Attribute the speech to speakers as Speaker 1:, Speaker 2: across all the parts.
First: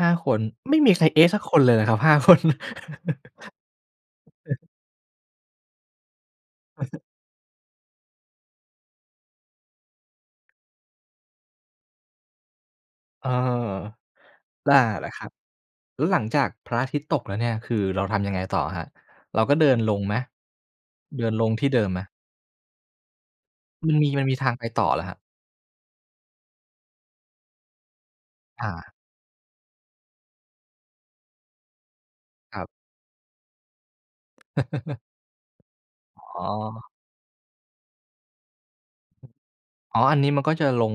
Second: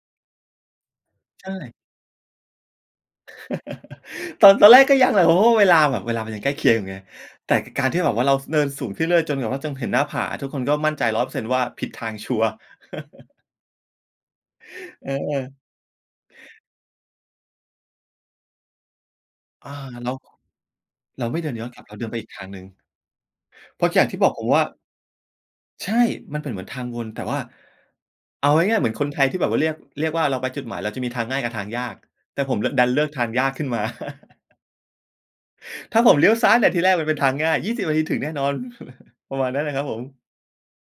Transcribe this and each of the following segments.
Speaker 1: 5 คน ไม่มีใคร เอ๊ะ! สัก
Speaker 2: ใช
Speaker 1: คนเ
Speaker 2: ่
Speaker 1: ลยเหรอครับ 5 คน?
Speaker 2: ตอน ตอนแรกก็ยังแหละ เพราะว่าเวลาแบบ เวลามันยังใกล้เคียง
Speaker 1: อ
Speaker 2: อ
Speaker 1: ื
Speaker 2: ยู
Speaker 1: อ
Speaker 2: ่ไ
Speaker 1: ฮึ
Speaker 2: ง แต่คือการที่แบบว่าเราเดินสูงขึ้นเรื่อยจนแบบว่า จนเห็นหน้าผา ทุกคนก็มั่นใจ 100% ว่าผิดทางชัวร์
Speaker 1: เอ่อ แต่ เห
Speaker 2: เ
Speaker 1: ร
Speaker 2: อ
Speaker 1: อ
Speaker 2: อ
Speaker 1: ครับ?
Speaker 2: ๆ
Speaker 1: แล้วหลังจากพระอาทิตย์ตกแล้วเนี่ย คือเราทำยังไงต่ออะครับ? เราก็เ
Speaker 2: อ
Speaker 1: ด
Speaker 2: า
Speaker 1: ินลง
Speaker 2: แล
Speaker 1: ไ
Speaker 2: ้
Speaker 1: หม
Speaker 2: ว
Speaker 1: เ
Speaker 2: เ
Speaker 1: ด
Speaker 2: รา
Speaker 1: ิน
Speaker 2: ไม่
Speaker 1: ล
Speaker 2: เดิ
Speaker 1: ง
Speaker 2: น
Speaker 1: ท
Speaker 2: ย้
Speaker 1: ี
Speaker 2: อ
Speaker 1: ่
Speaker 2: น
Speaker 1: เ
Speaker 2: ก
Speaker 1: ด
Speaker 2: ลั
Speaker 1: ิ
Speaker 2: บ
Speaker 1: ม
Speaker 2: เรา
Speaker 1: ไหม?
Speaker 2: เดินไปอีกทางหนึ่ง เพรา
Speaker 1: ม
Speaker 2: ะ
Speaker 1: ัน
Speaker 2: จา
Speaker 1: ม
Speaker 2: ก
Speaker 1: ี
Speaker 2: ที่
Speaker 1: มัน
Speaker 2: บอ
Speaker 1: ม
Speaker 2: ก
Speaker 1: ี
Speaker 2: ผ
Speaker 1: ท
Speaker 2: ม
Speaker 1: าง
Speaker 2: ว่
Speaker 1: ไ
Speaker 2: า
Speaker 1: ปต่อเหรอครับ?
Speaker 2: ใช่ มันเป็นเหมือนทางวน แต่ว่า เอาง
Speaker 1: อ
Speaker 2: ่าย ๆ
Speaker 1: า
Speaker 2: เหมือนคนไทยที่แบบว่า เรียก เรียกว่าเราไปจุดหมาย เราจะมีทางง่ายกับทางยาก แต่ผ
Speaker 1: ค
Speaker 2: ม
Speaker 1: ร
Speaker 2: เ
Speaker 1: ั
Speaker 2: ลื
Speaker 1: บ
Speaker 2: อก ดันเลือกทางยากขึ้นมา ถ้าผม
Speaker 1: อ
Speaker 2: เลี้ยว
Speaker 1: ๋
Speaker 2: ซ
Speaker 1: อ
Speaker 2: ้ายตั้งแต่ทีแรกมันเป็นทางง่าย 20 นาทีถึงแน่นอน ประมาณนั้นเลยครับผ
Speaker 1: อ๋อ อ
Speaker 2: ม
Speaker 1: ันนี้มันก็จะลง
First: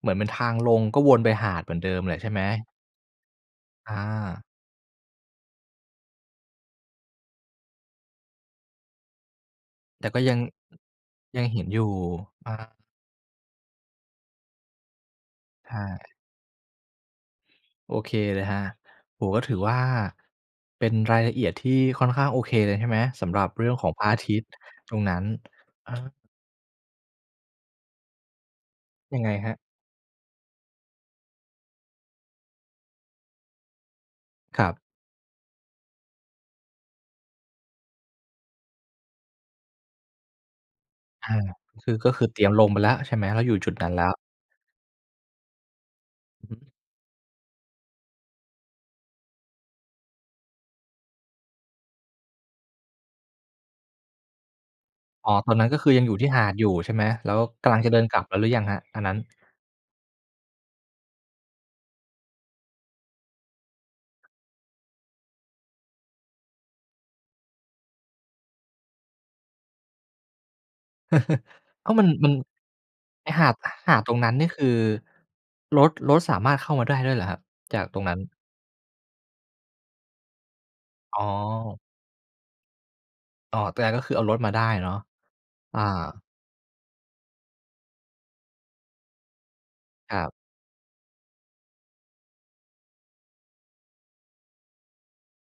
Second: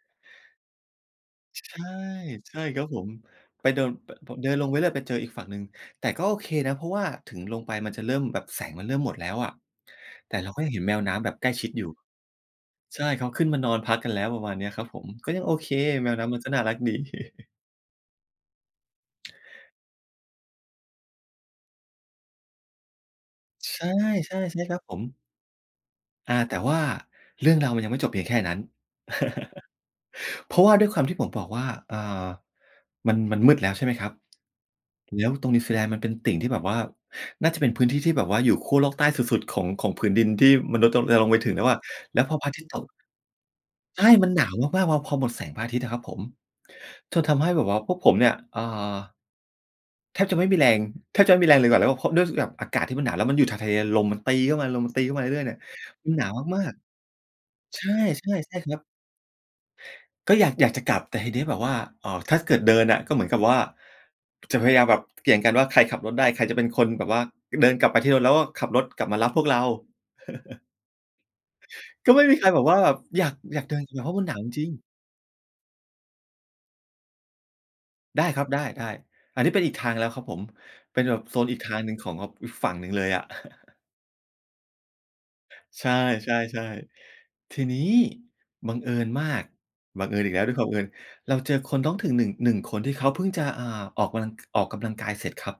Speaker 1: เหมือนเป็นทางลงก็วนไปหาด
Speaker 2: ช
Speaker 1: เห
Speaker 2: ใ
Speaker 1: ม
Speaker 2: ช
Speaker 1: ือ
Speaker 2: ่
Speaker 1: นเดิมแหละใช่ไหม?
Speaker 2: ใช่ครับผม ไปเดิน
Speaker 1: อ
Speaker 2: ป ผม
Speaker 1: า
Speaker 2: จะเดินลงไปเรื่อยไปเจออีกฝั่งหนึ่ง แต่ก็โอเคนะ เพราะว่าถึงลงไปมันจะเริ่ม แบบแสงมันเริ่มหมดแล้วอะ
Speaker 1: แต่ก็
Speaker 2: แต
Speaker 1: ย
Speaker 2: ่
Speaker 1: ัง
Speaker 2: เราก็ยังเห็นแมวน้ำแบบ
Speaker 1: ย
Speaker 2: ใ
Speaker 1: ั
Speaker 2: ก
Speaker 1: ง
Speaker 2: ล้
Speaker 1: เห
Speaker 2: ช
Speaker 1: ็
Speaker 2: ิ
Speaker 1: น
Speaker 2: ด
Speaker 1: อย
Speaker 2: อ
Speaker 1: ู
Speaker 2: ยู
Speaker 1: ่
Speaker 2: ่
Speaker 1: อา
Speaker 2: ใช่ เขาขึ้นมานอนพักกันแล้ว ประมาณเนี้ยครับผม ก็ยังโอเค
Speaker 1: ใช
Speaker 2: แม
Speaker 1: ่
Speaker 2: วน้ำมันก็น่ารักดี
Speaker 1: โอเคเลยครับ โอ้โฮ ก็ถือว่า เป็นรายละเอียดที่ค่อนข้างโอเคเลยใช่ไหม? สำหรับเรื่
Speaker 2: ช
Speaker 1: อง
Speaker 2: ใช
Speaker 1: ข
Speaker 2: ่
Speaker 1: องพระอาท
Speaker 2: ๆ
Speaker 1: ิตย์
Speaker 2: ใช่ครับ
Speaker 1: ต
Speaker 2: ผ
Speaker 1: ร
Speaker 2: ม
Speaker 1: งนั้น เออ
Speaker 2: อา แต่ว่าเรื่องราวมันยังไม่จบเพียงแค่นั้น
Speaker 1: ยังไงครับ?
Speaker 2: เพราะว่าด้วยความที่ผมบอกว่า อ่า มัน มันมืดแล้ว ใช่ไหมครับ
Speaker 1: ครับ
Speaker 2: แล้วตรงนิวซีแลนด์มันเป็นติ่งที่แบบว่า น่าจะเป็นพื้นที่ที่แบบว่าอยู่ขั้วโลกใต้สุด ๆ ของ ของผืนดินที่มนุษย์ตรง จะล
Speaker 1: อ
Speaker 2: งไ
Speaker 1: า
Speaker 2: ปถึงแล้วอะ
Speaker 1: คือ ก็
Speaker 2: แล
Speaker 1: ค
Speaker 2: ้ว
Speaker 1: ือ
Speaker 2: พอ
Speaker 1: เตร
Speaker 2: พ
Speaker 1: ี
Speaker 2: ร
Speaker 1: ย
Speaker 2: ะ
Speaker 1: ม
Speaker 2: อาท
Speaker 1: ล
Speaker 2: ิตย
Speaker 1: ง
Speaker 2: ์
Speaker 1: ไ
Speaker 2: ต
Speaker 1: ป
Speaker 2: ก
Speaker 1: แล้วใช่ไหม? เราอยู่จุดนั้น
Speaker 2: ใ
Speaker 1: แ
Speaker 2: ช
Speaker 1: ล้
Speaker 2: ่
Speaker 1: ว
Speaker 2: มันหนาวมาก ๆ พอ พอหมดแสงพระอาทิตย์อะครับผม
Speaker 1: อือฮึ
Speaker 2: จนทำให้แบบว่าพวกผมเนี่ย เอ่อ แทบจะไม่มีแรง แทบจะไม่มีแรงเลยกว่า แล้วก็เพราะด้วยที่แบบอากาศที่มันหนาว แล้วมันอยู่ชายทะเลอะ ลมมันตีเข้ามา ลมมันตีเข้ามา
Speaker 1: อ๋อ
Speaker 2: เรื่อย ๆ
Speaker 1: ต
Speaker 2: เน
Speaker 1: อ
Speaker 2: ี่
Speaker 1: น
Speaker 2: ย
Speaker 1: นั้นก็คือยัง
Speaker 2: มั
Speaker 1: อย
Speaker 2: น
Speaker 1: ู่
Speaker 2: หน
Speaker 1: ที
Speaker 2: า
Speaker 1: ่
Speaker 2: ว
Speaker 1: หาด
Speaker 2: ม
Speaker 1: อ
Speaker 2: า
Speaker 1: ยู่
Speaker 2: ก
Speaker 1: ใช่ไหม แล้วกำล
Speaker 2: ๆ
Speaker 1: ั
Speaker 2: ใ
Speaker 1: ง
Speaker 2: ช
Speaker 1: จ
Speaker 2: ่
Speaker 1: ะเดินกลั
Speaker 2: ๆ
Speaker 1: บกันหรื
Speaker 2: ใช
Speaker 1: อ
Speaker 2: ่
Speaker 1: ยัง
Speaker 2: ค
Speaker 1: คร
Speaker 2: รั
Speaker 1: ับ
Speaker 2: บ
Speaker 1: อันนั้น?
Speaker 2: ก็อยาก อยากจะกลับ แต่ทีเนี้ยแบบว่า เอ่อ ถ้าเกิดเดินน่ะก็เหมือนกับว่า จะพยายามแบบเกี่ยงกันว่าใครขับรถได้ ใครจะเป็นคนแบบว่าเดินกลับไปที่รถ แล้วก็ขับรถกลับมารับพวกเรา
Speaker 1: ก็มัน
Speaker 2: ก็ไม่
Speaker 1: มัน
Speaker 2: มีใครแบบว่าแบบอย
Speaker 1: ไอ
Speaker 2: า
Speaker 1: ้
Speaker 2: ก
Speaker 1: หาด
Speaker 2: อยากเดิน
Speaker 1: หา
Speaker 2: น
Speaker 1: ด
Speaker 2: ่ะ เพ
Speaker 1: ต
Speaker 2: ร
Speaker 1: ร
Speaker 2: าะ
Speaker 1: ง
Speaker 2: มั
Speaker 1: น
Speaker 2: น
Speaker 1: ั้
Speaker 2: หน
Speaker 1: น
Speaker 2: าว
Speaker 1: นี่
Speaker 2: จ
Speaker 1: ค
Speaker 2: ริ
Speaker 1: ื
Speaker 2: ง
Speaker 1: อ
Speaker 2: ๆ
Speaker 1: รถ รถสามารถเข้ามาได้ด้วยเหรอครับ จากตรงนั้
Speaker 2: ไ
Speaker 1: น?
Speaker 2: ด้ครับ ได้ ๆ อันนี้เป็นอีกทางแล้วครับผม เป็นแบ
Speaker 1: อ๋
Speaker 2: บ
Speaker 1: อ
Speaker 2: โซนอีกทางหนึ่งของงับอีกฝั่งหนึ่งเลยอะ
Speaker 1: อ๋อ แต่ก็คือเอารถมาได้อะเนาะ อา
Speaker 2: ใช่ ๆ ๆ ทีนี้บังเอิญมาก บัง
Speaker 1: ค
Speaker 2: เอิ
Speaker 1: ร
Speaker 2: ญ
Speaker 1: ั
Speaker 2: อ
Speaker 1: บ
Speaker 2: ีกแล้วด้วยความบังเอิญ เราเจอคนท้องถิ่น 1- 1 คน ที่เขาเพิ่งจะ อ่า ออกกำลัง ก ออกกำลังกายเสร็จครับ